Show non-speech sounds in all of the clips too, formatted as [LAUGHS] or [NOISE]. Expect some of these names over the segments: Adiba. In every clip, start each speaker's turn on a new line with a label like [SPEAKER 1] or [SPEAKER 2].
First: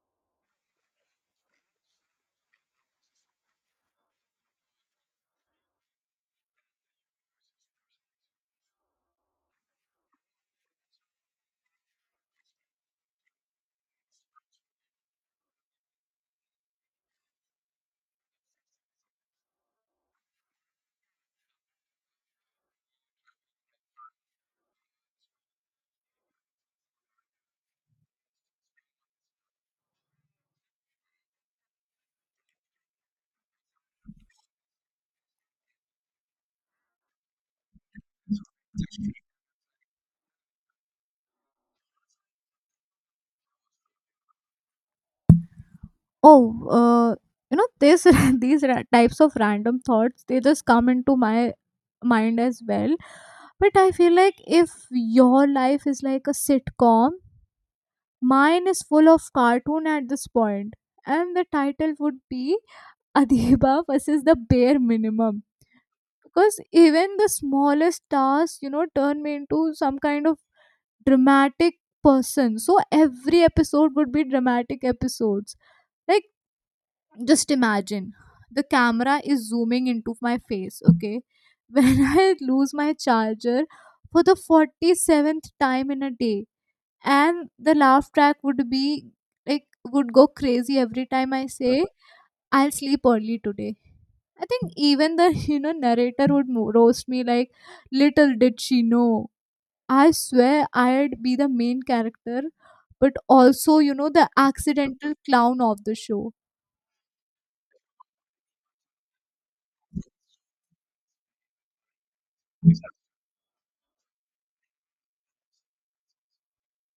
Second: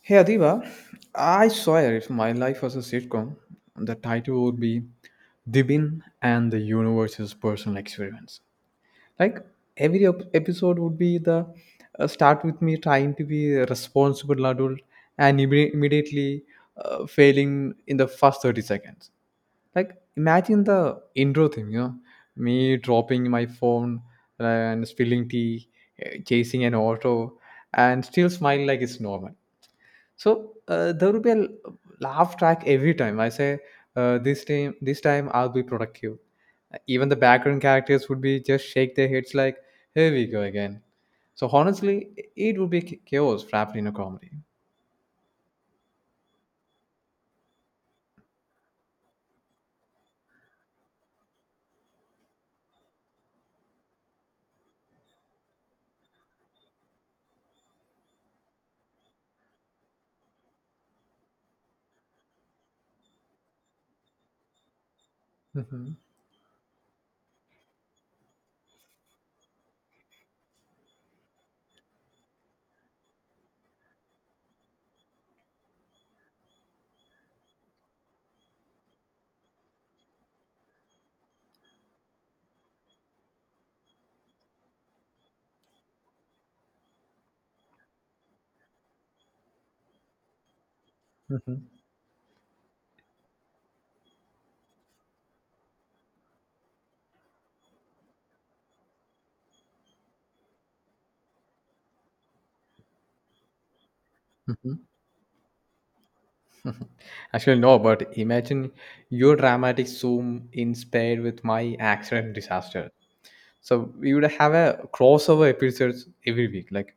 [SPEAKER 1] Hey Adiba, I swear if my life was a sitcom, the title would be Dibin and the Universe's Personal Experience. Like every episode would be the start with me trying to be a responsible adult and immediately failing in the first 30 seconds. Like imagine the intro thing, you know, me dropping my phone and spilling tea, chasing an auto, and still smile like it's normal. So there will be laugh track every time I say, "This time, this time I'll be productive." Even the background characters would be just shake their heads like, "Here we go again." So honestly, it would be chaos wrapped in a comedy.
[SPEAKER 2] Oh, you know this [LAUGHS] types of random thoughts, they just come into my mind as well. But I feel like if your life is like a sitcom, mine is full of cartoon at this point, and the title would be [LAUGHS] Adiba versus the bare minimum.
[SPEAKER 1] Mhm,
[SPEAKER 2] Because even the smallest tasks turn me into some kind of dramatic person, so every episode would be dramatic episodes. Like, just imagine, the camera is zooming into my face, okay? [LAUGHS] When I lose my charger for the 47th time in a day, and the laugh track would be like would go crazy every time I
[SPEAKER 1] mhm,
[SPEAKER 2] say, I'll sleep early today. I think even the [LAUGHS] narrator would roast me like, little did she know. I swear I'd be the main character, but also the
[SPEAKER 1] mhm,
[SPEAKER 2] accidental clown of the show.
[SPEAKER 1] mhm. Actually, no, but imagine your dramatic zoom in paired with my accident disaster. So we would have a crossover episodes every week. Like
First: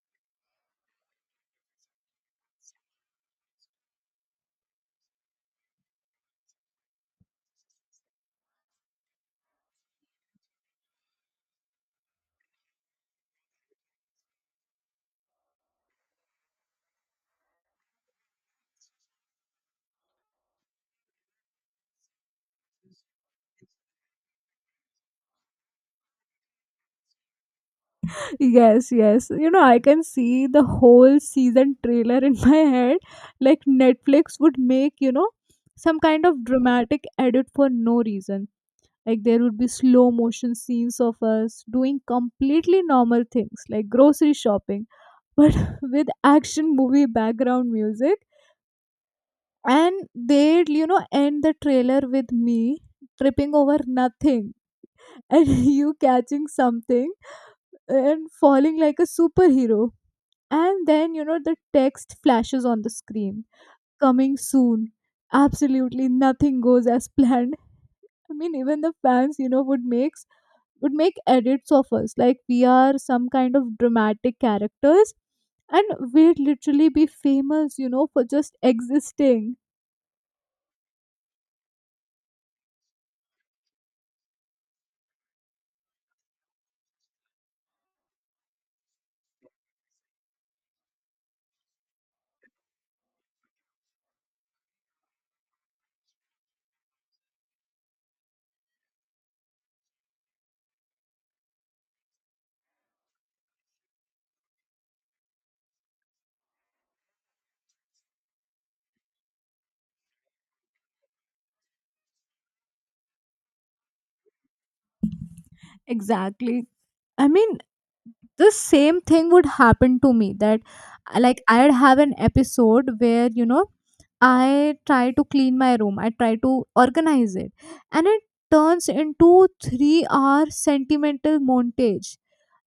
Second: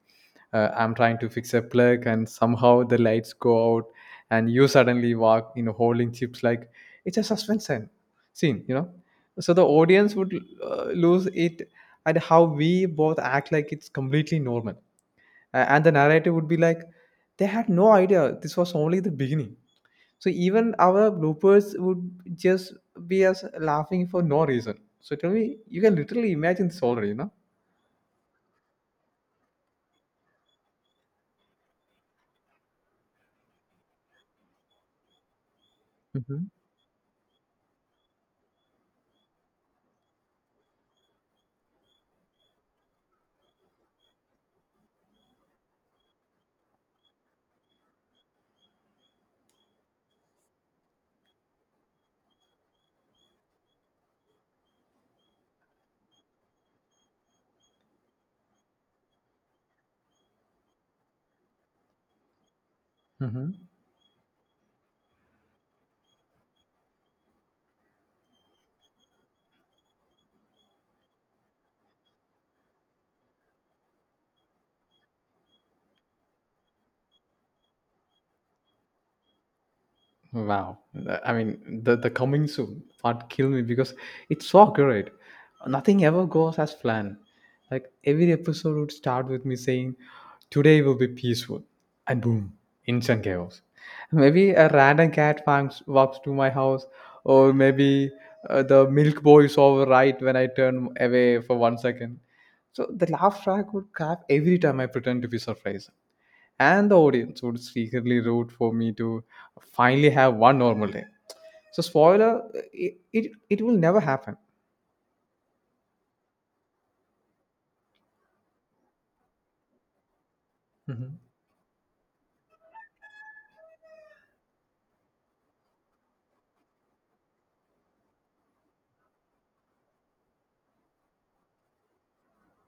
[SPEAKER 1] I'm trying to fix a plug and somehow the lights go out, and you suddenly walk, you know, holding chips like it's a suspension scene, you know. So the audience would lose it at how we both act like it's completely normal. And the narrator would be like, "They had no idea this was only the beginning." So even our bloopers would just be us laughing for no reason. So tell me you can literally imagine this already.
[SPEAKER 2] Yes, yes. I can see the whole season trailer in [LAUGHS] my head. Like Netflix would make some kind of
[SPEAKER 1] Mm-hmm.
[SPEAKER 2] dramatic edit for no reason. Like there would be slow motion scenes of us doing completely normal things like grocery shopping, but [LAUGHS] with action movie background music. And they'd end the trailer with me tripping over nothing, and [LAUGHS] you catching something, and falling like a superhero, and then the text flashes on the screen: coming soon, absolutely nothing goes as [LAUGHS] planned. I mean, even the fans would make edits of us like we are some kind of dramatic characters, and we'd literally be famous for just existing.
[SPEAKER 1] Wow. I mean, the coming soon part killed me because it's so accurate. Nothing ever goes as planned. Like every episode would start with me saying, "Today will be peaceful." And boom, instant chaos. Maybe a random cat walks to my house, or maybe the milk boy is over right when I turn away for 1 second. So the laugh track would clap every time I pretend to be surprised, and the audience would secretly root for me to finally have one normal day. So spoiler, it will never happen.
[SPEAKER 2] Exactly. I mean, the same thing would happen to me, that
[SPEAKER 1] Mhm,
[SPEAKER 2] like I'd have an episode where I try to clean my room, I try to organize it, and it turns into 3-hour hour sentimental montage,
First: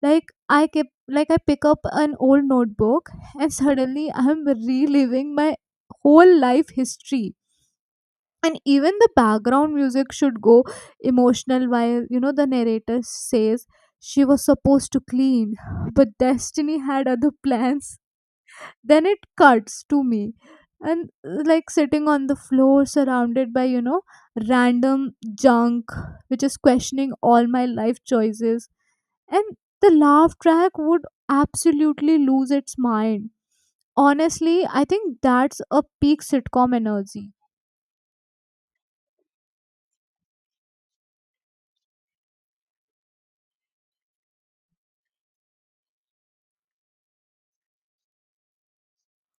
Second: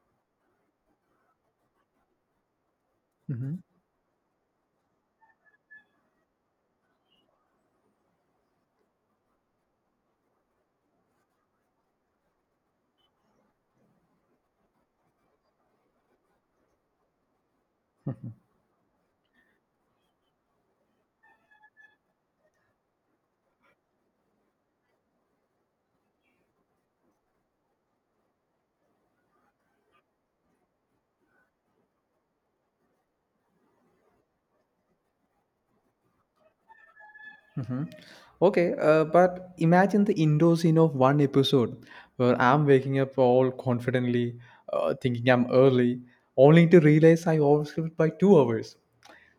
[SPEAKER 2] like I kept like I pick up an old notebook and
[SPEAKER 1] mhm,
[SPEAKER 2] [LAUGHS] suddenly I'm reliving my whole life history. And even the background music should go emotional while the narrator says, she was supposed to clean but destiny had other plans. Then it cuts to me and like sitting on the floor, surrounded by random junk, which is questioning all my life choices. And the laugh track would absolutely lose its mind. Honestly, I think that's a peak sitcom energy.
[SPEAKER 1] mhm. Okay, but imagine the indoor scene of one episode where I'm waking up all confidently, thinking I'm early, only to realize I overslept by 2 hours.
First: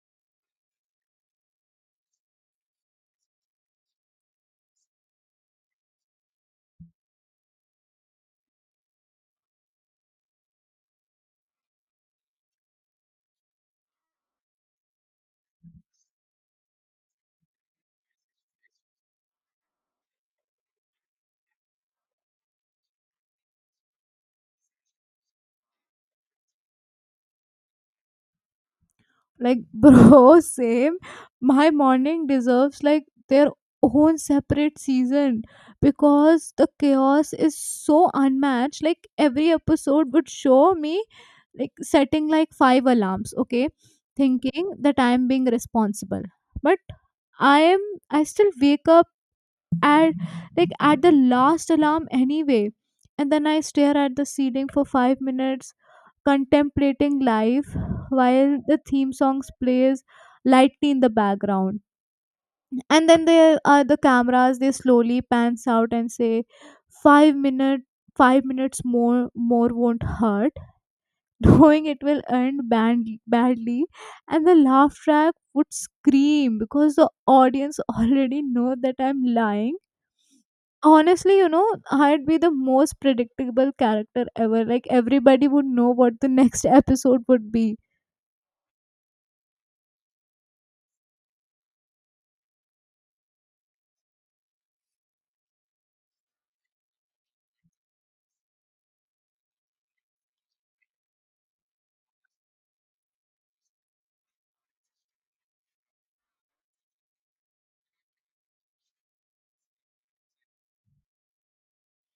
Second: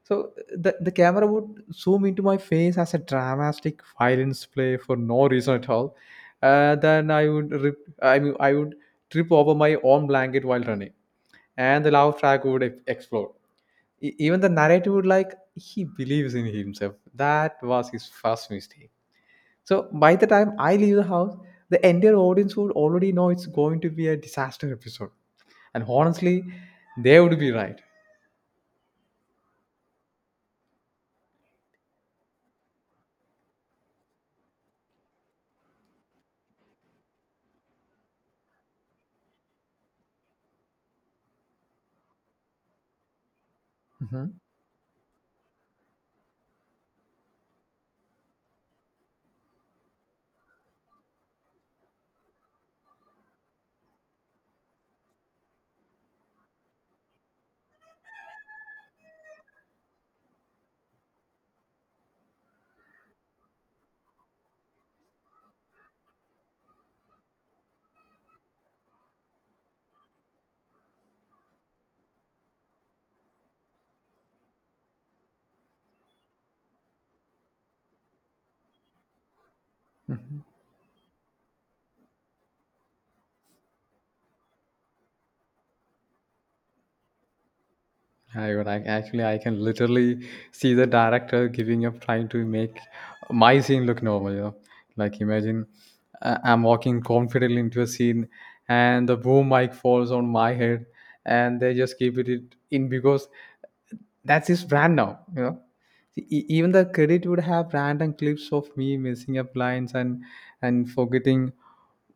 [SPEAKER 1] So the camera would zoom into my face as a dramatic violence play for no reason at all. Then I would rip, I mean, I would trip over my own blanket while running, and the laugh track would explode. Even the narrator would like, "He believes in himself. That was his first mistake." So by the time I leave the house, the entire audience would already know it's going to be a disaster episode, and honestly, they would be right.
[SPEAKER 2] Like, [LAUGHS] bro, same. My morning deserves like their own separate season because the chaos is so unmatched. Like, every episode would show me like setting like five alarms, okay, thinking that I'm being responsible. But I am, I still wake up at the last alarm anyway. And then I stare at the ceiling for 5 minutes, contemplating life while the theme songs plays lightly in the background, and then there are the cameras, they slowly pans out and say, 5 minute 5 minutes more, won't hurt, [LAUGHS] knowing it will end badly. And the laugh track would scream because the audience [LAUGHS] already know that I'm lying.
[SPEAKER 1] Mhm.
[SPEAKER 2] Honestly, I'd be the most predictable character ever, like everybody would know what the [LAUGHS] next episode would be.
[SPEAKER 1] I would like, actually, I can literally see the director giving up trying to make my scene look normal, you know. Like imagine I'm walking confidently into a scene and the boom mic falls on my head, and they just keep it in because that's his brand now, you know. Even the credit would have random clips of me messing up lines and forgetting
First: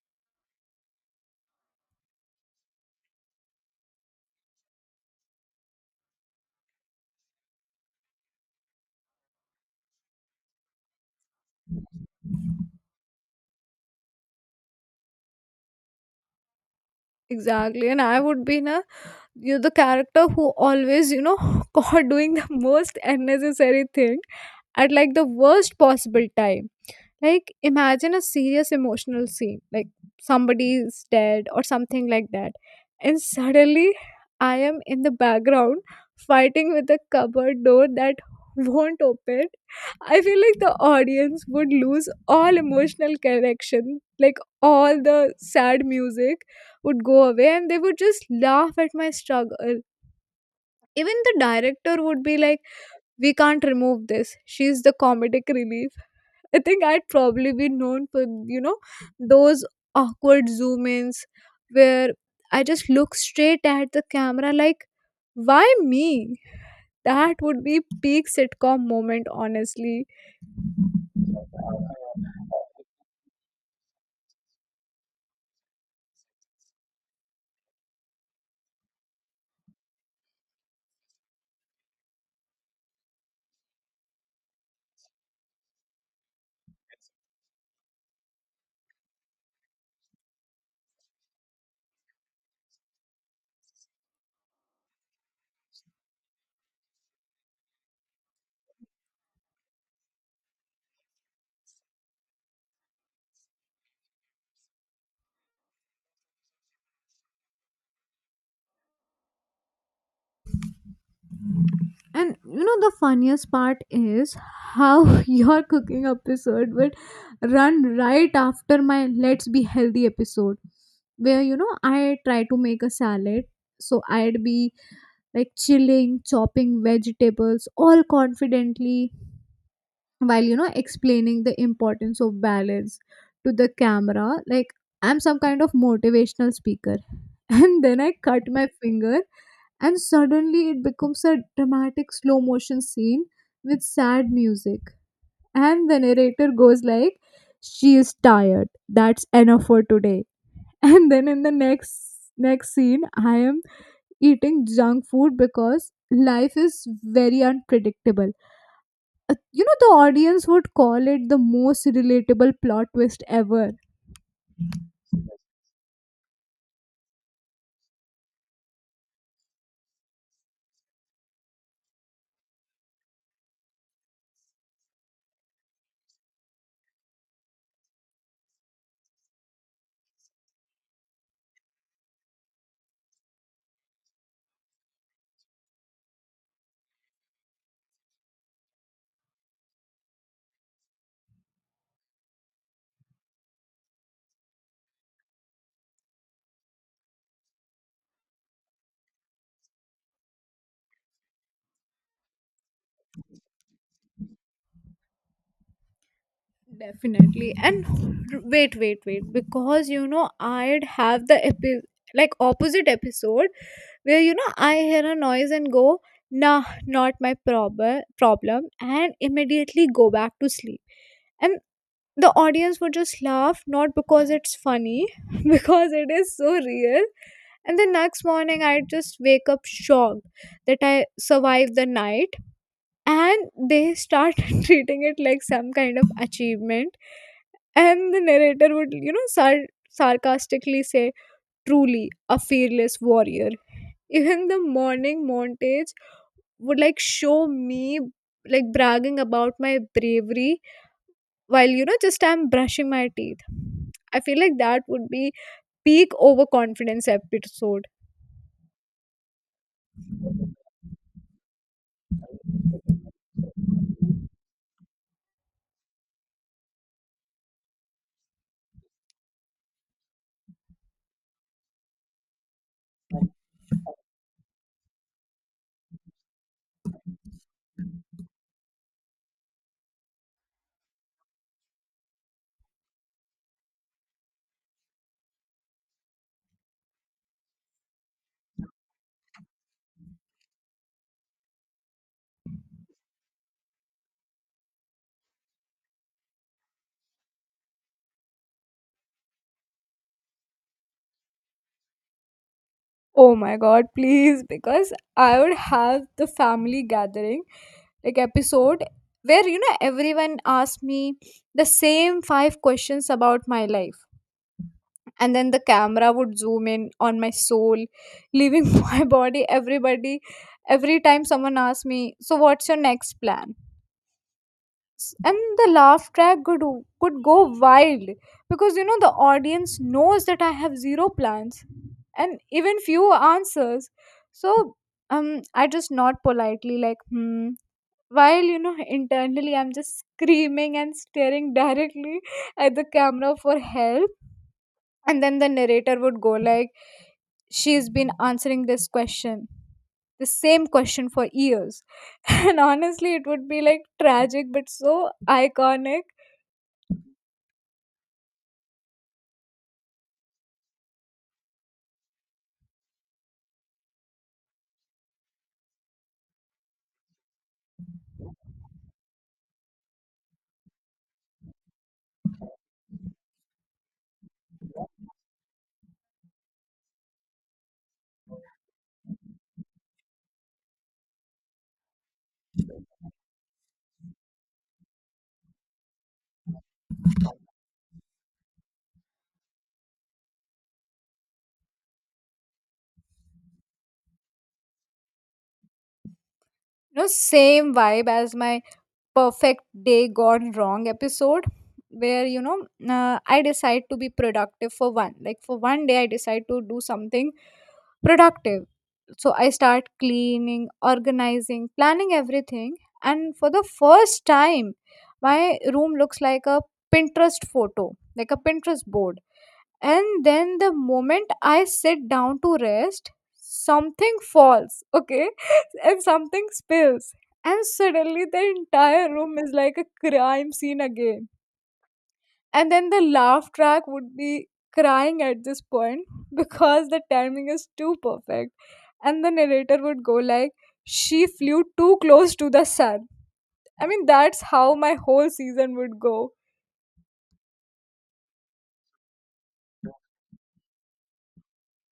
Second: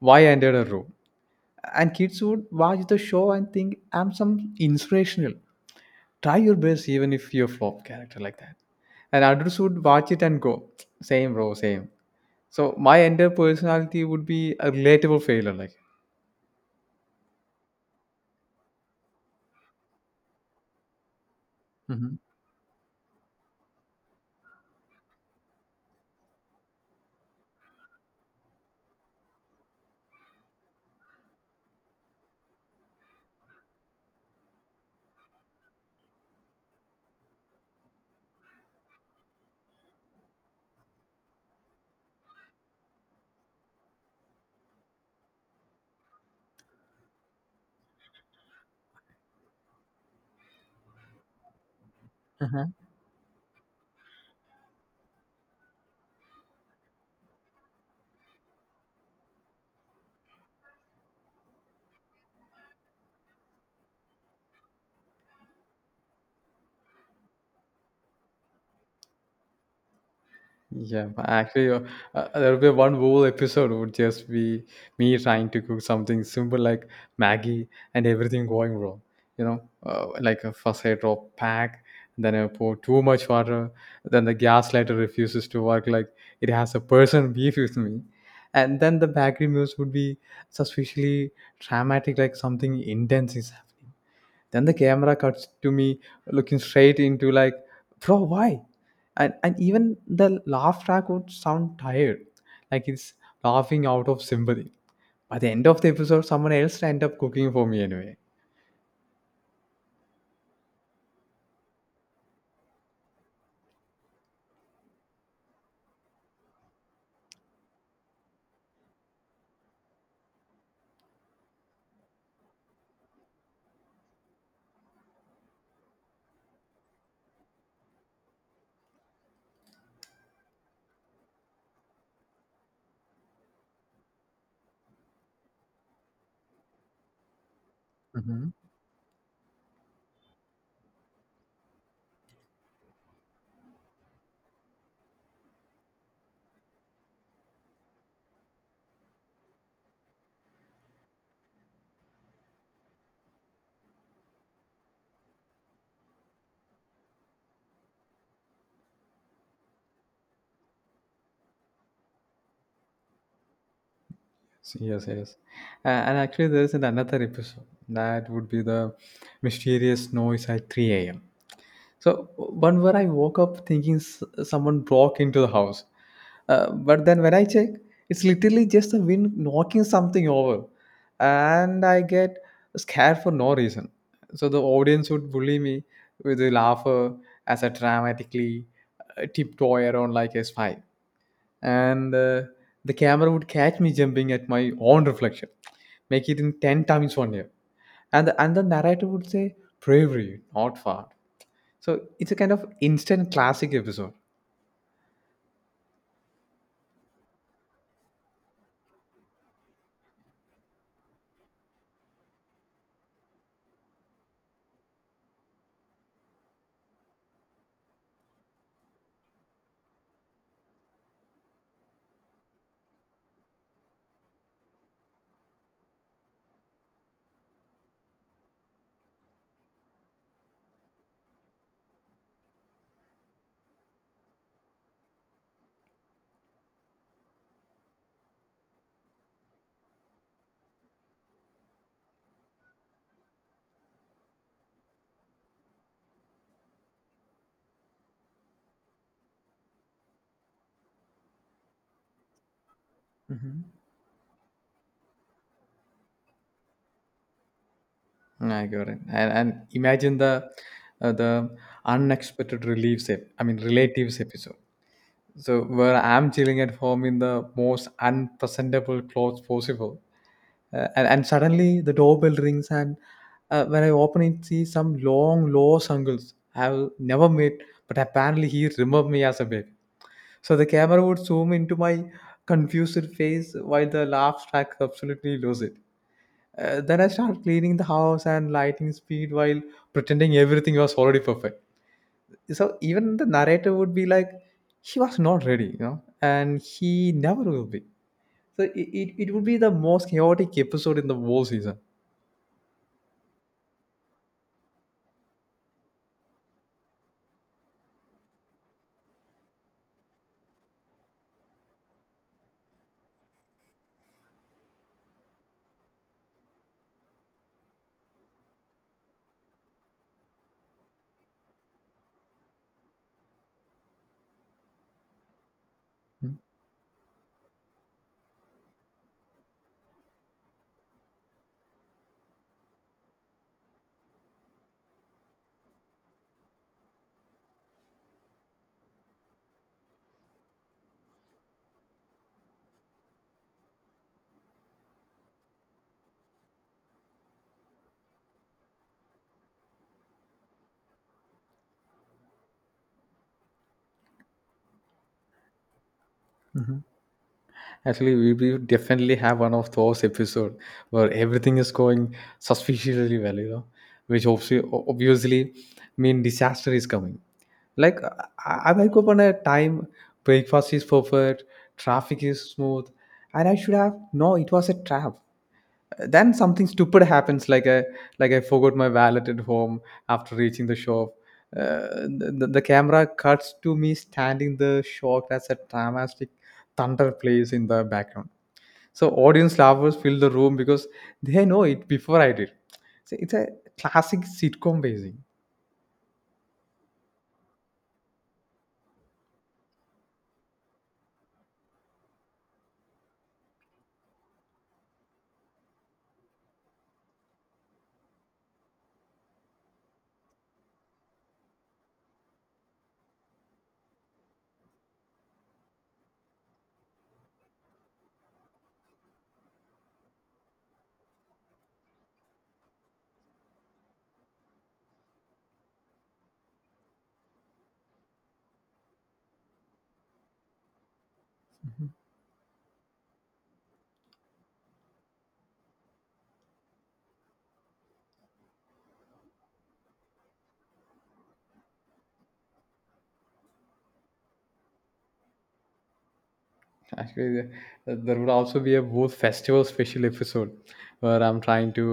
[SPEAKER 1] why I entered a room. And kids would watch the show and think I'm some inspirational try your best even if you're flop character like that, and others would watch it and go, "Same bro, same." So my entire personality would be a relatable failure like.
[SPEAKER 2] Exactly, and I would be na you, the character who always [LAUGHS] caught doing the most unnecessary thing at like the worst possible time. Like, imagine a serious emotional scene, like somebody's dead or something like that. And suddenly, I am in the background fighting with a cupboard door that [LAUGHS] won't open. I feel like the audience would lose all emotional connection, like all the sad music would go away, and they would just laugh at my struggle. Even the director would be like,
[SPEAKER 1] Mhm.
[SPEAKER 2] we can't remove this. She's the comedic relief. I think I'd probably be known for those awkward zoom ins where I just look straight at the camera like, why me? That would be peak sitcom moment, honestly.
[SPEAKER 1] Yeah, but actually, there will be one whole episode would just be me trying to cook something simple like Maggie, and everything going wrong. You know, like, first I drop pack, then I pour too much water, then the gas lighter refuses to work. Like it has a person beef with me, and then the background meals would be suspiciously dramatic, like something intense is happening. Then the camera cuts to me looking straight into like, "Bro, why?" And even the laugh track would sound tired, like it's laughing out of sympathy. By the end of the episode, someone else end up cooking for me anyway.
[SPEAKER 2] And the funniest part is how [LAUGHS] your cooking episode would run right after my let's be healthy episode, where I try to make a salad. So I'd be like chilling, chopping vegetables, all confidently, while explaining the importance of balance to the camera. Like I'm some kind of motivational speaker. [LAUGHS] And then I cut
[SPEAKER 1] Hmm.
[SPEAKER 2] my finger, and suddenly it becomes a dramatic slow motion scene with sad music. And the narrator goes like, she is tired. That's enough for today. [LAUGHS] And then in the next scene, I am eating junk food because life is very unpredictable. The audience would call it the most relatable plot twist ever.
[SPEAKER 1] So, yes, yes. And actually, there is another episode that would be the mysterious noise at 3 a.m. So one where I woke up thinking someone broke into the house, but then when I check, it's literally just the wind knocking something over, and I get scared for no reason. So the audience would bully me with a laugher as I dramatically tiptoe around like a spy, and the camera would catch me jumping at my own reflection, make it in ten times 1 year, and the narrator would say, "Bravery, not far." So it's a kind of instant classic episode.
[SPEAKER 2] Definitely. And wait, wait, wait. Because, I'd have the like opposite episode where, I hear a noise and go, nah, not my problem, and immediately go back to sleep. And the audience would just laugh, not because it's funny, [LAUGHS] because it is so real. And the next morning I just wake up shocked that I survived the night, and they start [LAUGHS] treating it like some kind of achievement, and the narrator would sarcastically say, truly a fearless warrior. Even the morning montage would like show me like bragging about my bravery, while just I'm brushing my teeth.
[SPEAKER 1] Mhm.
[SPEAKER 2] I feel like that would be peak overconfidence episode.
[SPEAKER 1] I got it. And imagine the uh, the unexpected reliefs. Ep- I mean relatives episode. So where I'm chilling at home in the most unpresentable clothes possible, and suddenly the doorbell rings, and when I open it, see some long lost uncles I've never met, but apparently he remembered me as a baby. So the camera would zoom into my confused face while the laugh track absolutely loses it. Then I started cleaning the house and lighting speed while pretending everything was already perfect. So even the narrator would be like, "He was not ready, you know, and he never will be." So it would be the most chaotic episode in the whole season.
[SPEAKER 2] Oh my god, please, because I would have the family gathering like episode where everyone asked me the same five questions about my life, and then the camera would zoom in on my soul leaving [LAUGHS] my body, everybody, every time someone asks me, so what's your next plan? And the laugh track could go wild because the audience knows that I have zero plans and even few answers. So I just nod politely like, hmm. While internally I'm just screaming and staring directly [LAUGHS] at the camera for help, and then the narrator would go like, "She's been answering this question, the same question for years, [LAUGHS] and honestly it would be like tragic but so iconic."
[SPEAKER 1] Actually, we definitely have one of those episodes where everything is going suspiciously well, you know, which obviously mean disaster is coming. Like I wake up on a time, breakfast is perfect, traffic is smooth, and I should have no. It was a trap. Then something stupid happens, like I forgot my wallet at home after reaching the shop. The camera cuts to me standing the shocked as a dramatic thunder plays in the background. So audience lovers fill the room because they know it before I did. So it's a classic sitcom basing.
[SPEAKER 2] No, same vibe as my perfect day gone wrong episode, where I decide to be productive for one like for one day, I decide to do something productive. So I start cleaning, organizing, planning everything, and for the first time my room looks like a Pinterest photo, like a Pinterest board. And then the moment I sit down to rest, something falls, okay, [LAUGHS] and something spills, and suddenly the entire room is like a crime scene again. And then the laugh track would be crying at this point, [LAUGHS] because the timing is too perfect, and the narrator would go like, she flew too close to the sun. I mean, that's how my whole season would go.
[SPEAKER 1] [LAUGHS] Actually, there would also be a both festival special episode where I'm trying to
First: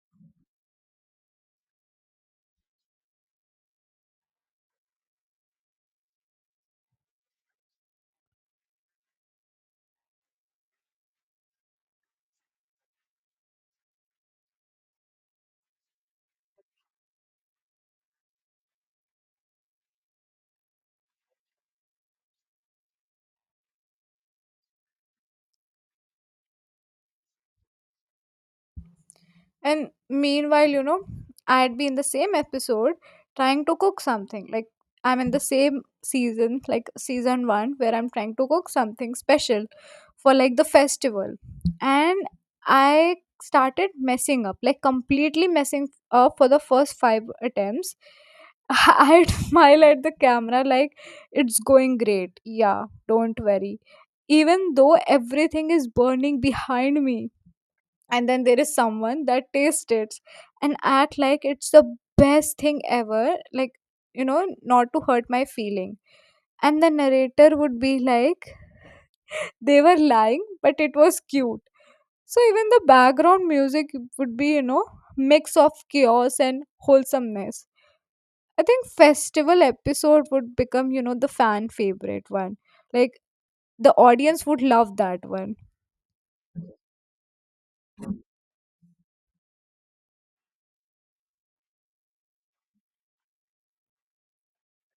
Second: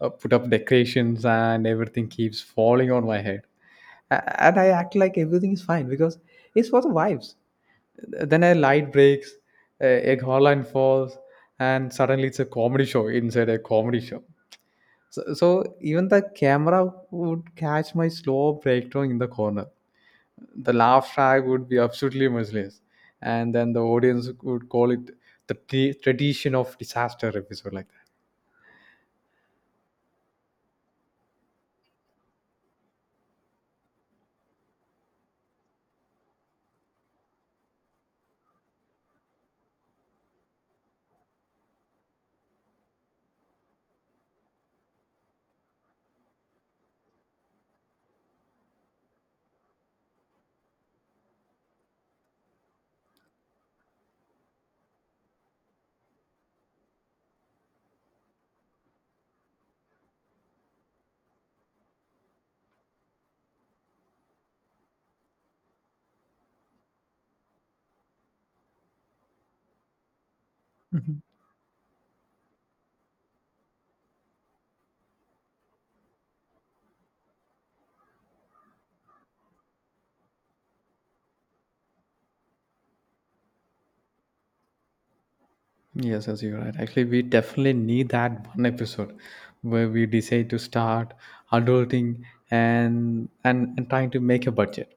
[SPEAKER 1] put up decorations and everything keeps falling on my head. And I act like everything is fine because it's for the vibes. Then a light breaks, a hotline falls, and suddenly it's a comedy show inside a comedy show. So, so even the camera would catch my slow breakdown in the corner. The laugh track would be absolutely merciless, and then the audience would call it the tradition of disaster episode like that.
[SPEAKER 2] And meanwhile I'd be in the same episode trying to cook something. Like I'm in the same season, like season one, where I'm trying to cook something special for like the festival. And I started messing up, like completely messing up for the first five attempts. [LAUGHS] I'd smile at the camera like, it's going great. Yeah, don't worry. Even though everything is burning behind me, and then there is someone that tastes it and act like it's the best thing ever, like not to hurt my feeling, and the narrator would be like, they were lying but it was
[SPEAKER 1] Mhm.
[SPEAKER 2] cute. So even the background music would be mix of chaos and wholesomeness. I think festival episode would become the fan favorite one, like the audience would love that one.
[SPEAKER 1] Yes, yes, you're right. Actually, we definitely need that one episode where we decide to start adulting and and trying to make a budget.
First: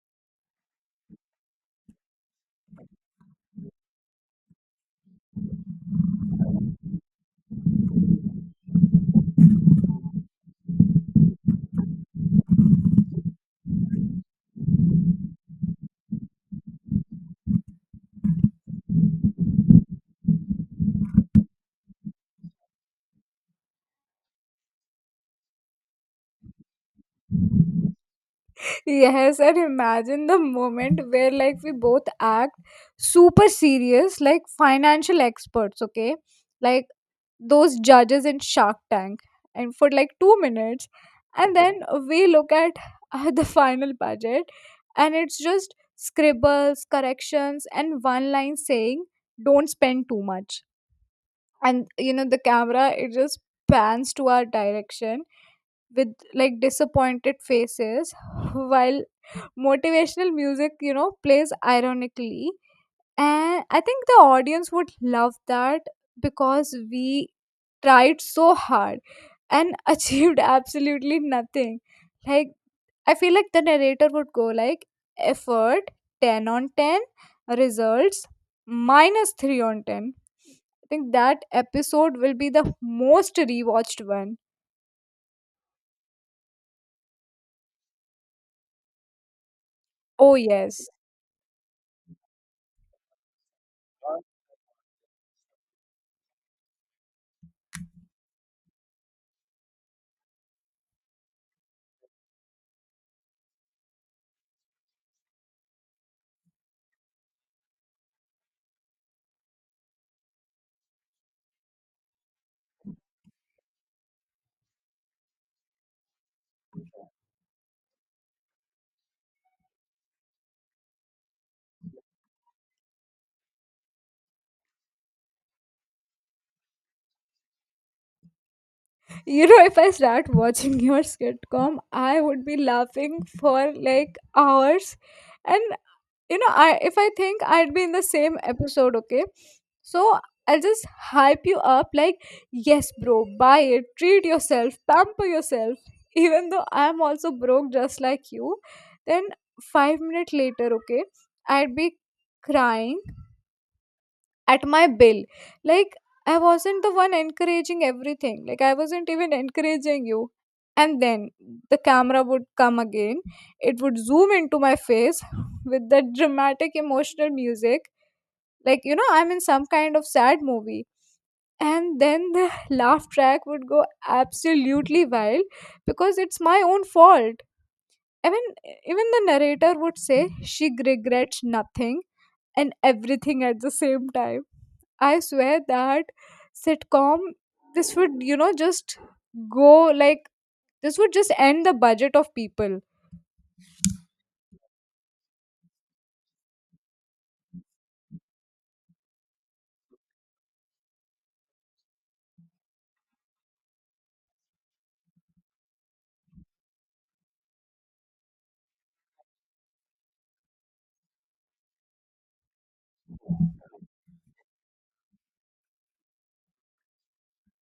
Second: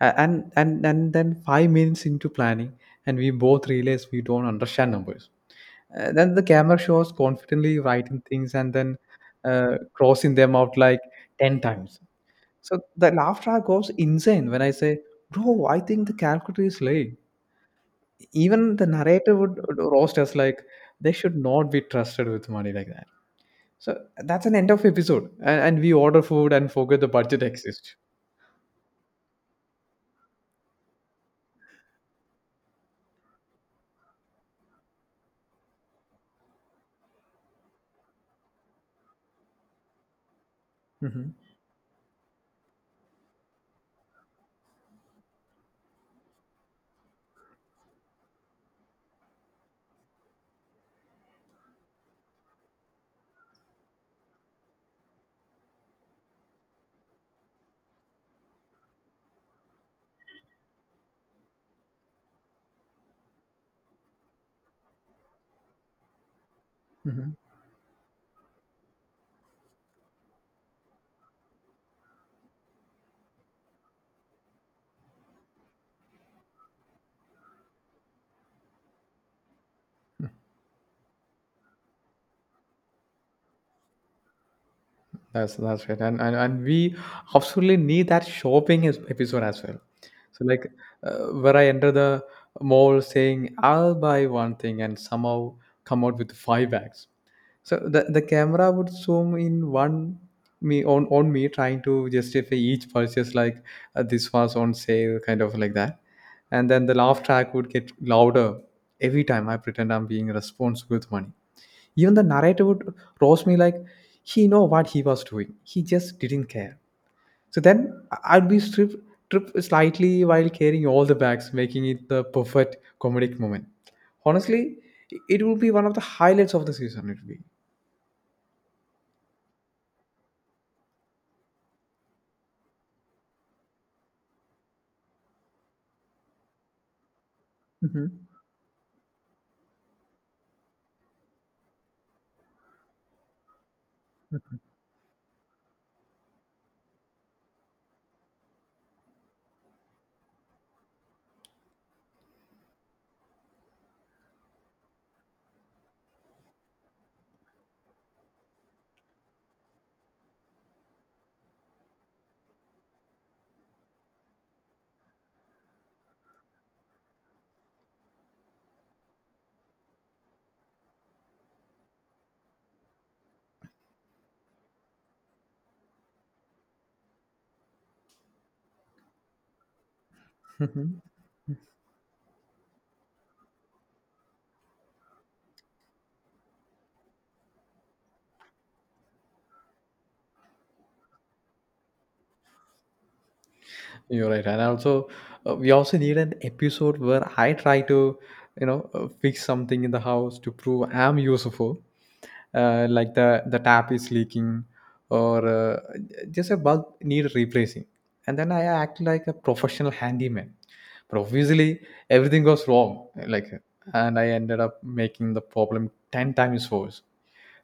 [SPEAKER 1] And and then 5 minutes into planning, and we both realize we don't understand numbers. Then the camera shows confidently writing things and then crossing them out like ten times. So the laugh track goes insane when I say, "Bro, I think the calculator is late." Even the narrator would roast us like, "They should not be trusted with money like that." So that's an end of episode, and we order food and forget the budget exists.
[SPEAKER 2] Yes, and imagine the moment where like we both act super serious, like financial experts, okay? Like those judges in Shark Tank, and for like 2 minutes,
[SPEAKER 1] Hmm.
[SPEAKER 2] and then we look at [LAUGHS] the final budget, and it's just scribbles, corrections, and one line saying, "Don't spend too much." And the camera, it just pans to our direction with like disappointed faces, while motivational music plays ironically, and I think the audience would love that because we
[SPEAKER 1] Hmm.
[SPEAKER 2] tried so hard and [LAUGHS] achieved absolutely nothing. Like, I feel like the narrator would go like, effort 10 on 10, results minus 3 on 10. I think that episode will be the most rewatched one.
[SPEAKER 1] That's right, and and we absolutely need that shopping episode as well.
[SPEAKER 2] Oh
[SPEAKER 1] So like
[SPEAKER 2] yes.
[SPEAKER 1] where I enter the mall saying I'll buy one thing and somehow come out with five bags. So the camera would zoom in one me on me trying to justify each purchase like, "This was on sale," kind of like that, and then the laugh track would get louder every time I pretend I'm being responsible with money. Even the narrator would roast me like, "He know what he was doing. He just didn't care." So then I- would be stripped trip slightly while carrying all the bags, making it the perfect comedic moment. Honestly, it will be one of the highlights of the season. It will be.
[SPEAKER 2] If I start watching [LAUGHS] your sitcom, I would be laughing for like hours. And you know, I if I think I'd be in the
[SPEAKER 1] Mhm.
[SPEAKER 2] same episode, okay? So I'll just hype you up like, yes, bro, buy it, treat yourself, pamper yourself. [LAUGHS] Even though I'm also broke just like you, then 5 minutes later, okay, I'd be crying at my bill like I wasn't the one encouraging everything. Like I wasn't even encouraging you. And then the camera would come again, it would zoom into my face [LAUGHS] with that dramatic emotional music, like you know I'm in some kind of sad movie. And then the [LAUGHS] laugh track would go absolutely wild because it's my own fault. I mean, even the narrator would say she
[SPEAKER 1] Mhm.
[SPEAKER 2] regrets nothing and everything at the same time. I swear that sitcom, this would just go like, this would just end the budget of people.
[SPEAKER 1] [LAUGHS] You're right, and also we also need an episode where I try to, you know, fix something in the house to prove I'm useful. Like the tap is leaking, or just a bug need replacing, and then I act like a professional handyman, but obviously everything goes wrong, like, and I ended up making the problem 10 times worse.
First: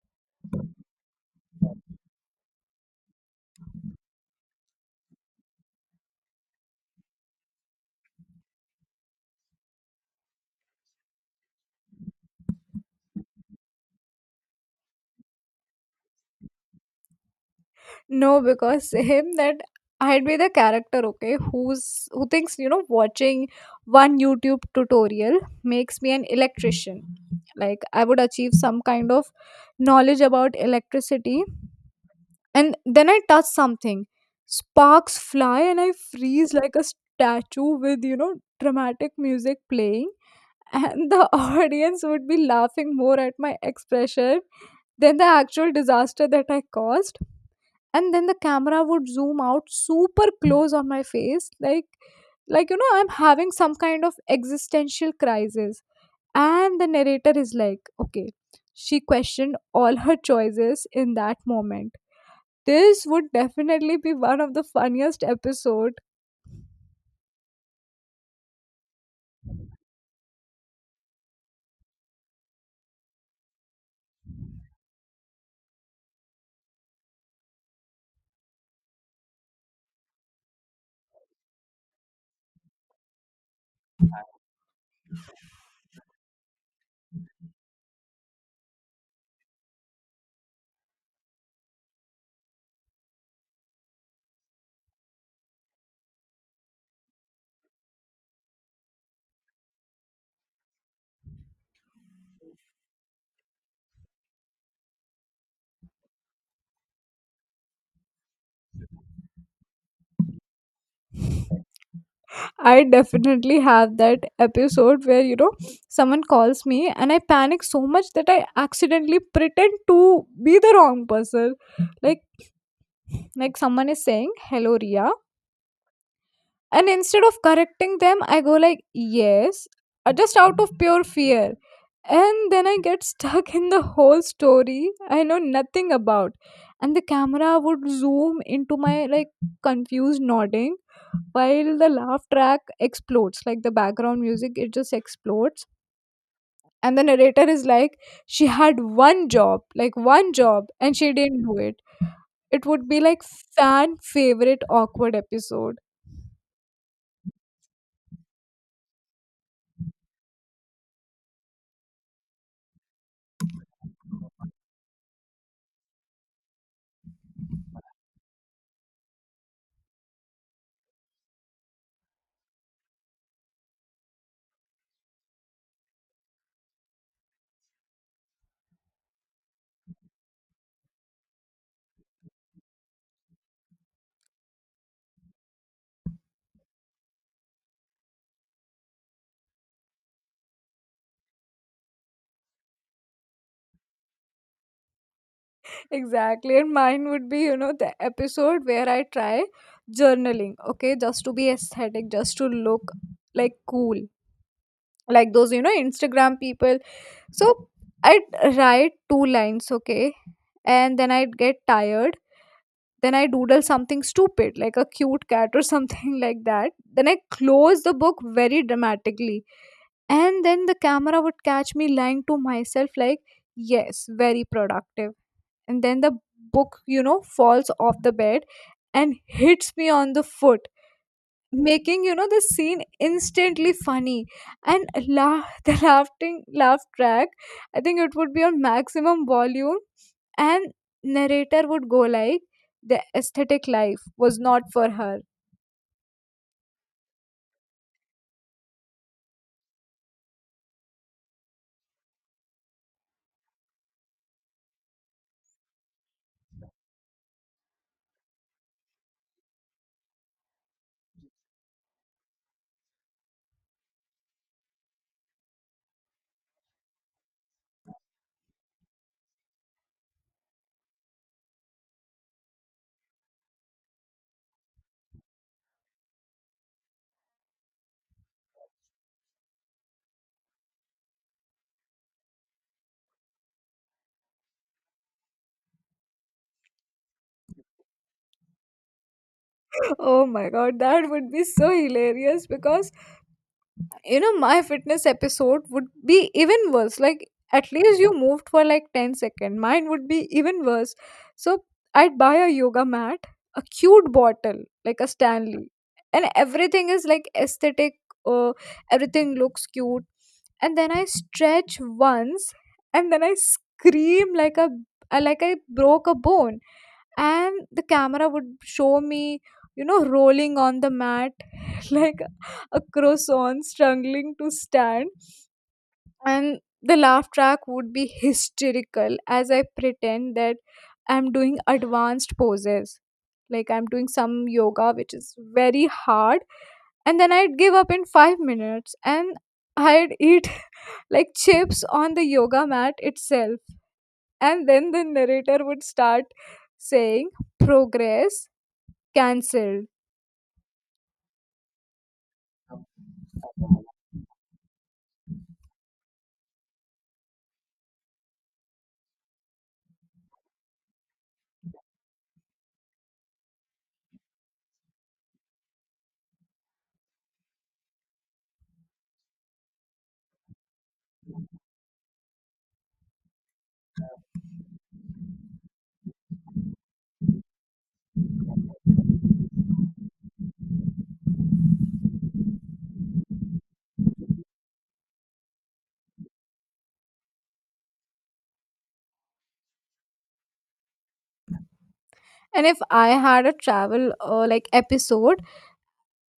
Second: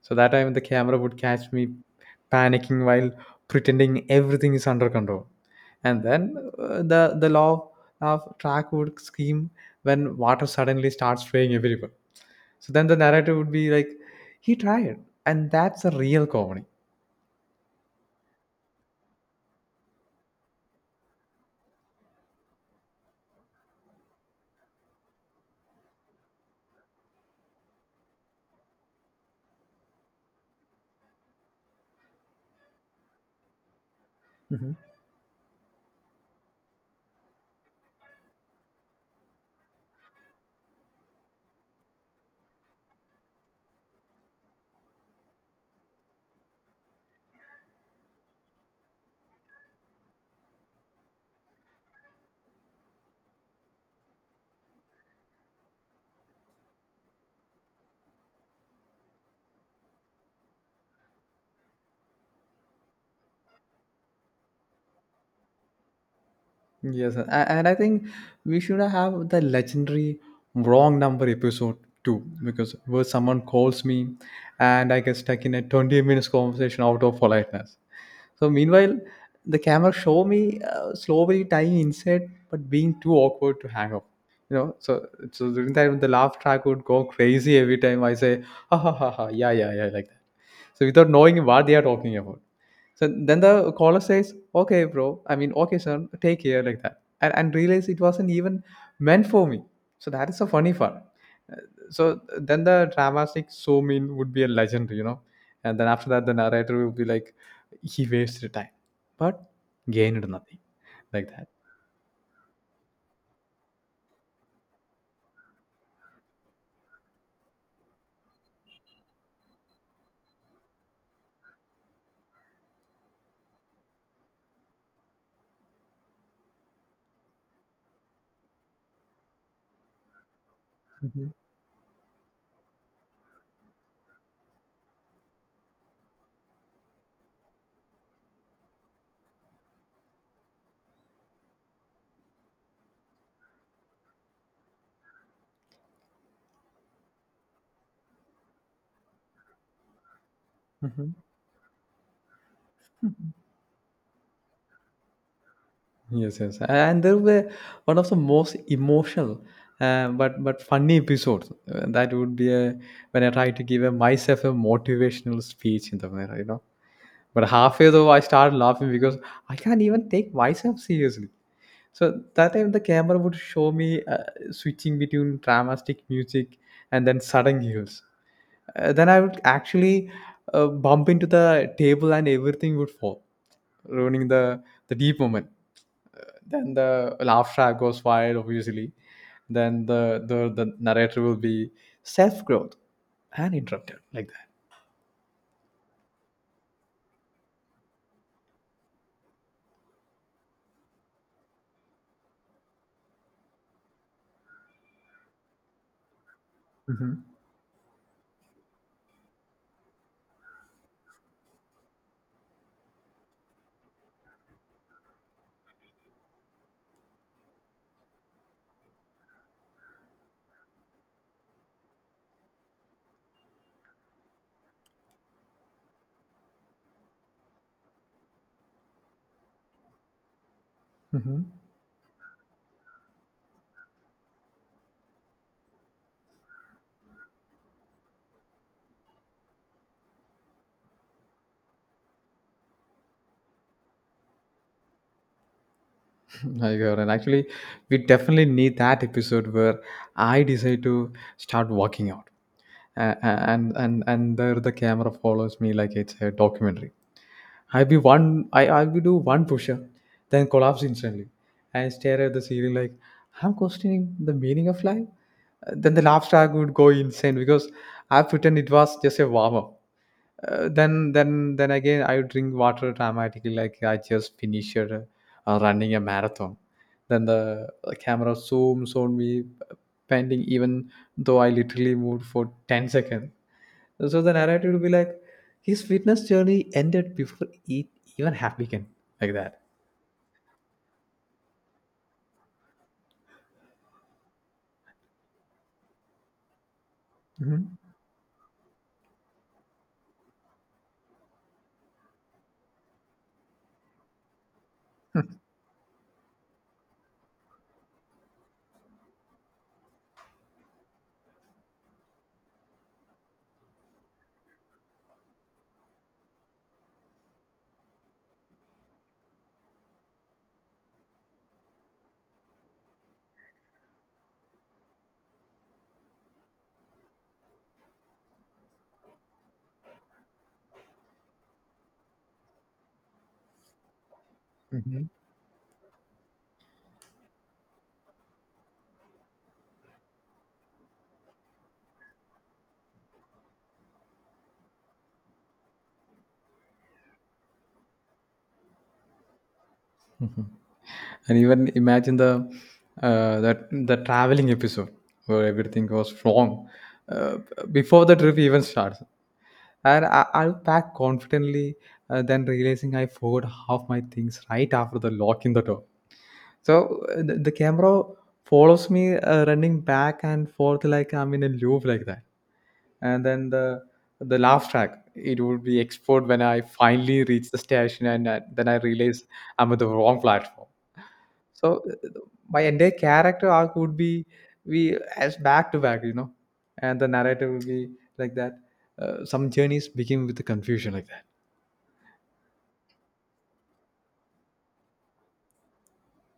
[SPEAKER 1] So that time the camera would catch me panicking while pretending everything is under control, and then the law of track would scream when water suddenly starts spraying everywhere. So then the narrative would be like, "He tried," and that's a real comedy.
[SPEAKER 2] No, because [LAUGHS] him that, I'd be the character, okay, who thinks, you know, watching one YouTube tutorial makes me an electrician. Like I would achieve some kind of knowledge about electricity. And then I touch something.
[SPEAKER 1] Mhm.
[SPEAKER 2] Sparks fly and I freeze like a statue with, you know, dramatic music playing, and the [LAUGHS] audience would be laughing more at my expression than the actual disaster that I caused. And then the camera would zoom out super close on my face, like you know I'm having some kind of existential crisis. And the narrator is like, okay, she questioned all her choices in that moment. This would definitely be one of the funniest episodes.
[SPEAKER 1] Yes, and I think we should have the legendary wrong number episode too, because where someone calls me and I get stuck in a 20 minutes conversation out of politeness. So meanwhile, the camera show me slowly tying inside, but being too awkward to hang up. You know, so so during that the laugh track would go crazy every time I say ha ha ha ha, yeah yeah yeah, like that. So without knowing what they are talking about. So then the caller says, "Okay, bro. I mean, okay, son. Take care like that," and realize it wasn't even meant for me. So that is a funny part. So then the dramatic so mean would be a legend, you know. And then after that, the narrator will be like, "He wasted time, but gained nothing," like that.
[SPEAKER 2] I definitely have that episode where you know someone calls me and I panic so much that I accidentally pretend to be the wrong person. Like like someone is saying hello Ria, and instead of correcting them I go like yes, just out of pure
[SPEAKER 1] hmm
[SPEAKER 2] fear. And then I get stuck in the whole story I know nothing about. And the camera would zoom into my, like, confused nodding while the laugh track explodes, like the background music, it just explodes. And the narrator is like, she had one job, like one job, and
[SPEAKER 1] hmm
[SPEAKER 2] she didn't do it. It would be like fan favorite awkward episode.
[SPEAKER 1] Yes, yes. And there were one of the most emotional, but funny episodes. That would be a when I try to give a, myself a motivational speech in the mirror, you know. But halfway though, I started laughing because I can't even take myself seriously. So that time the camera would show me switching between dramatic music and then sudden heels. Then I would actually bump into the table and everything would fall, ruining the deep moment. Then the laugh track goes wild, obviously. Then the narrator will be self growth and interrupted like that.
[SPEAKER 2] Exactly, and mine would be, you know, the episode where I try journaling, okay, just to be aesthetic, just to look like cool, like those you know Instagram people.
[SPEAKER 1] hmm
[SPEAKER 2] So I'd write two lines, okay, and then I'd get tired, then I doodle something stupid like a cute cat or [LAUGHS] something like that. Then I close the book very dramatically, and then the camera would catch me lying to myself like, yes, very productive. And then the book, you know, falls off the bed and hits me on the foot,
[SPEAKER 1] hmm
[SPEAKER 2] making you know the scene instantly funny. And laugh [LAUGHS] the laughing laugh track, I think it would be on maximum volume. And narrator would go like, the aesthetic life was not for her.
[SPEAKER 1] My God. And actually, we definitely need that episode where I decide to start walking out, and there the camera follows me like it's a documentary. I'll be one. I'll be do one push-up, then collapse instantly. I stare at the ceiling like I'm questioning the meaning of life. Then the laugh track would go insane because I pretend it was just a warm up. Then again I would drink water dramatically like I just finished running a marathon. Then the camera zooms on me panting even though I literally moved for 10 seconds. So the narrative would be like, his fitness journey ended before it even happened, like that.
[SPEAKER 2] [LAUGHS] Oh my god, that would be so hilarious, because you know my fitness episode would be even worse. Like at
[SPEAKER 1] Mhm.
[SPEAKER 2] least you moved for like 10 seconds, mine would be even worse. So I'd buy a yoga mat, a cute bottle like a Stanley, and everything is like aesthetic. uh, Everything looks cute, and then I stretch once, and then I scream like a, like I broke a bone. And the camera would show me, you know, rolling on the mat, [LAUGHS] like a croissant struggling to stand. And the laugh track would be hysterical as I pretend that I'm doing advanced poses. Like I'm doing some yoga, which is very hard. And then I'd give up in 5 minutes and I'd eat [LAUGHS] like chips on the yoga mat itself. And then the narrator would start saying, Progress cancelled.
[SPEAKER 1] And even imagine the that the traveling episode where everything goes wrong uh, before the trip even starts. And I'll pack confidently, then realizing I forgot half my things right after the lock in the door. So the camera follows me running back and forth like I'm in a loop like that. And then the laugh track it would be export when I finally reach the station and then I realize I'm at the wrong platform. So, uh, my entire character arc would be we as back to back, you know, and the narrator will be like that. Some journeys begin with the confusion like that.
[SPEAKER 2] And if I had a travel like episode,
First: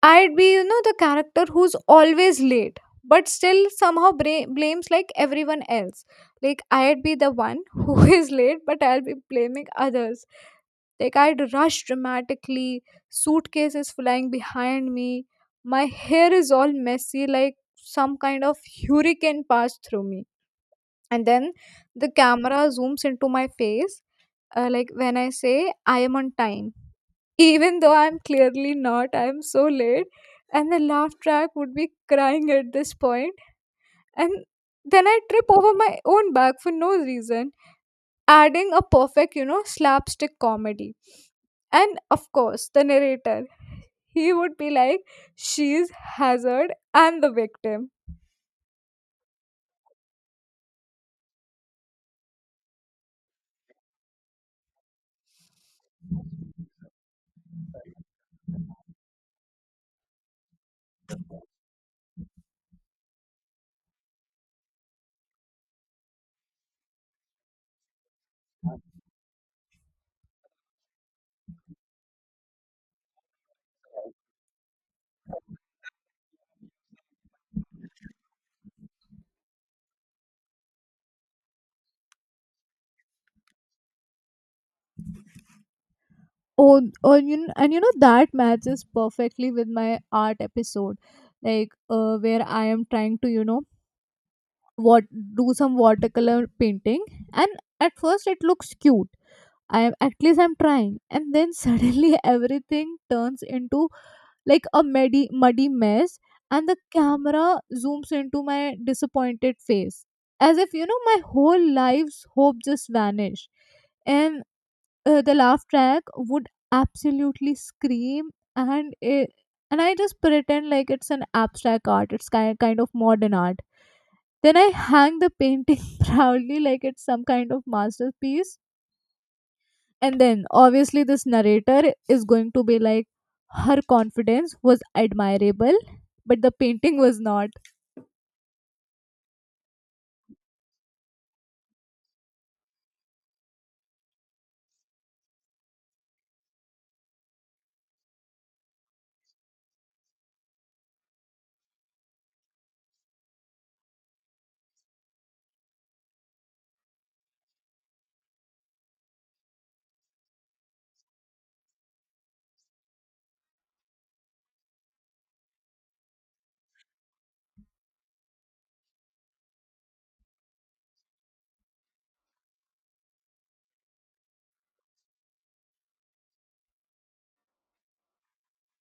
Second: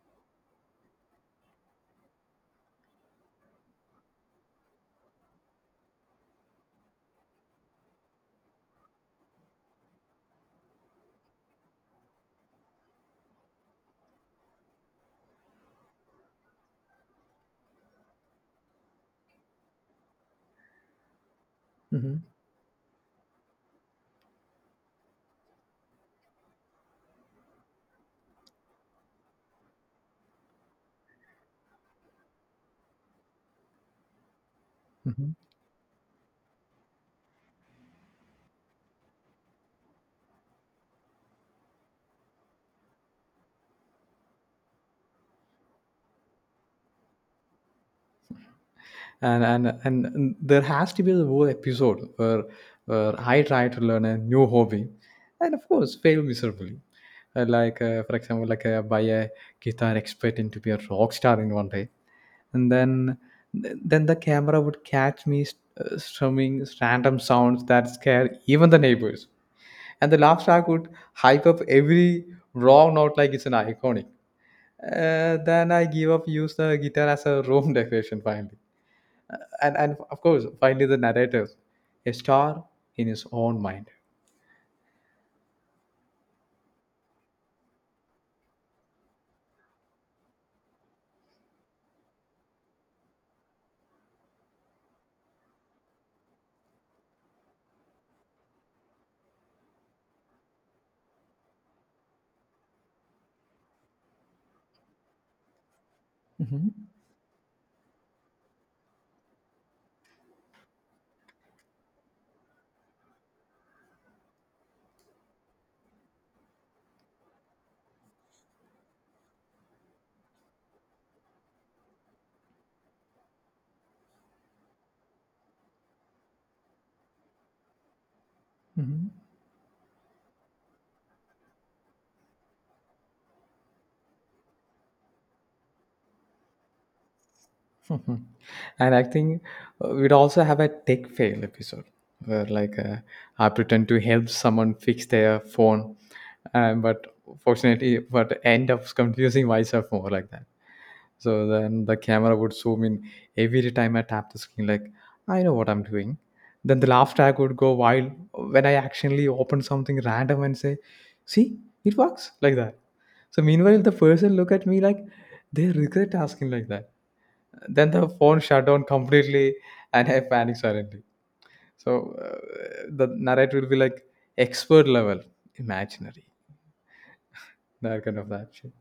[SPEAKER 2] I'd be, you know, the character who's always late, but still somehow blames like everyone else. Like, I'd be the one [LAUGHS] who is late, but I'll be blaming others. Like, I'd rush dramatically, suitcases flying behind me, my hair is all messy, like some kind of hurricane passed through me. And then the
[SPEAKER 1] hmm
[SPEAKER 2] camera zooms into my face, like when I say, I am on time even though I'm clearly not, I'm so late. And the laugh track would be crying at this point. And then I
[SPEAKER 1] hmm
[SPEAKER 2] trip over my own back for no reason, adding a perfect, you know, slapstick comedy. And of course, the narrator, he would be like, she's hazard and the victim.
[SPEAKER 1] and there has to be the whole episode where I try to learn a new hobby, and of course fail miserably. For example, by a guitar expert into be a rock star in one day, and then the camera would catch me strumming random sounds that scare even the neighbors, and the laugh track would hype up every wrong note like it's an iconic. Then I give up, use the guitar as a room [LAUGHS] decoration finally. Uh, and of course finally the narrator, a star in his own mind.
[SPEAKER 2] Oh, oh you, and you know, that matches perfectly with my art episode, like where I am trying to, you know, what do some watercolor painting. And at first it looks cute, I am at least, I'm trying, and then suddenly [LAUGHS] everything turns into like a muddy mess. And the
[SPEAKER 1] Mhm.
[SPEAKER 2] camera zooms into my disappointed face as if you know my whole life's hope just vanished. And the laugh track would absolutely scream. And it and I just pretend like it's an abstract art, it's kind of modern art. Then I hang the painting [LAUGHS] proudly like it's some kind of masterpiece.
[SPEAKER 1] Mhm.
[SPEAKER 2] And then obviously this narrator is going to be like, her confidence was admirable, but the painting was not.
[SPEAKER 1] [LAUGHS] Mhm. And I think we'd also have a tech fail episode where I pretend to help someone fix their phone, but fortunately, but end up confusing myself more like that. So then the camera would zoom in every time I tap the screen, like I know what I'm doing. Then the laugh track would go wild when I actually open something random and say, "See, it works," like that. So meanwhile, the person look at me like they regret asking like that. Then the phone shut down completely, and I panicked suddenly. So the narrator will be like expert level, imaginary, that kind of that shit.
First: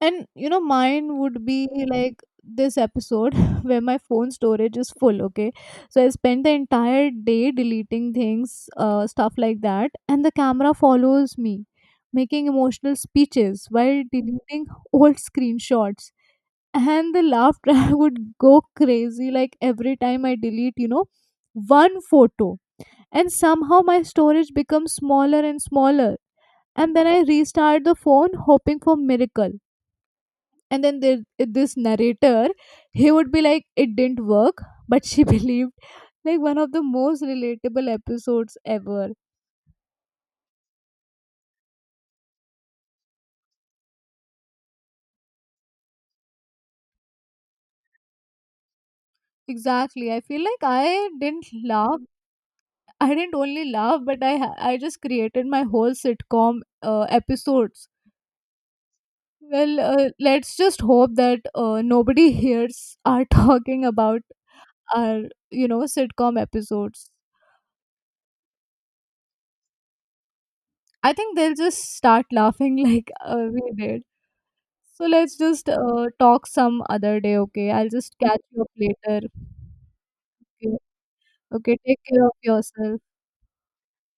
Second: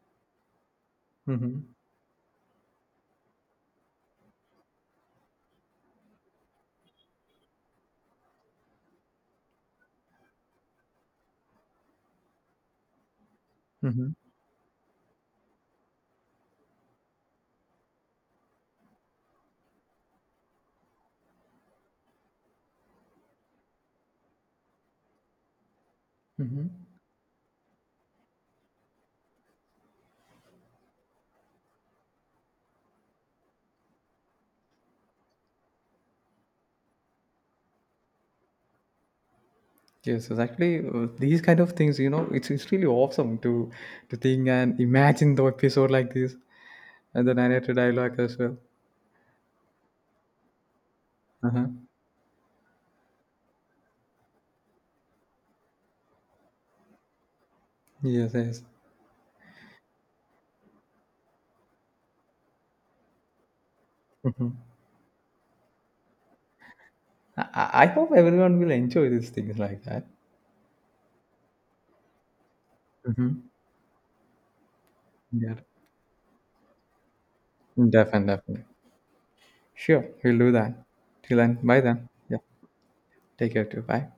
[SPEAKER 2] And you know, mine would be
[SPEAKER 1] hmm
[SPEAKER 2] like this episode [LAUGHS] where my phone storage is full, okay? So I spent the entire day deleting things, stuff like that, and the camera follows me, making emotional speeches while
[SPEAKER 1] hmm
[SPEAKER 2] deleting old screenshots. And the laughter I [LAUGHS] would go crazy like every time I delete, you know, one photo. And somehow my storage becomes smaller and smaller.
[SPEAKER 1] hmm
[SPEAKER 2] And then I restart the phone hoping for miracle. And then there, this narrator, he would be like, it didn't work, but she [LAUGHS] believed. Like one of the most relatable episodes ever.
[SPEAKER 1] Yes, it's actually these kind of things. You know, it's really awesome to think and imagine the episode like this and the narrator dialogue as well.
[SPEAKER 2] Exactly. I feel like I didn't
[SPEAKER 1] Uh-huh.
[SPEAKER 2] laugh. I didn't only laugh, but I I just created my whole sitcom episodes.
[SPEAKER 1] Yes, yes.
[SPEAKER 2] Well, let's just hope that nobody hears our [LAUGHS] talking about
[SPEAKER 1] hmm
[SPEAKER 2] our, you know, sitcom episodes.
[SPEAKER 1] I hope everyone will enjoy these things like that.
[SPEAKER 2] I think they'll just start laughing [LAUGHS] like
[SPEAKER 1] hmm
[SPEAKER 2] we did. So let's
[SPEAKER 1] Yeah,
[SPEAKER 2] just talk some other day, okay? I'll just
[SPEAKER 1] definitely.
[SPEAKER 2] catch you
[SPEAKER 1] Definitely.
[SPEAKER 2] up later.
[SPEAKER 1] Sure, we'll do that.
[SPEAKER 2] Okay,
[SPEAKER 1] Till then,
[SPEAKER 2] okay,
[SPEAKER 1] bye
[SPEAKER 2] take
[SPEAKER 1] then.
[SPEAKER 2] care of
[SPEAKER 1] Yeah,
[SPEAKER 2] yourself.
[SPEAKER 1] take care too. Bye.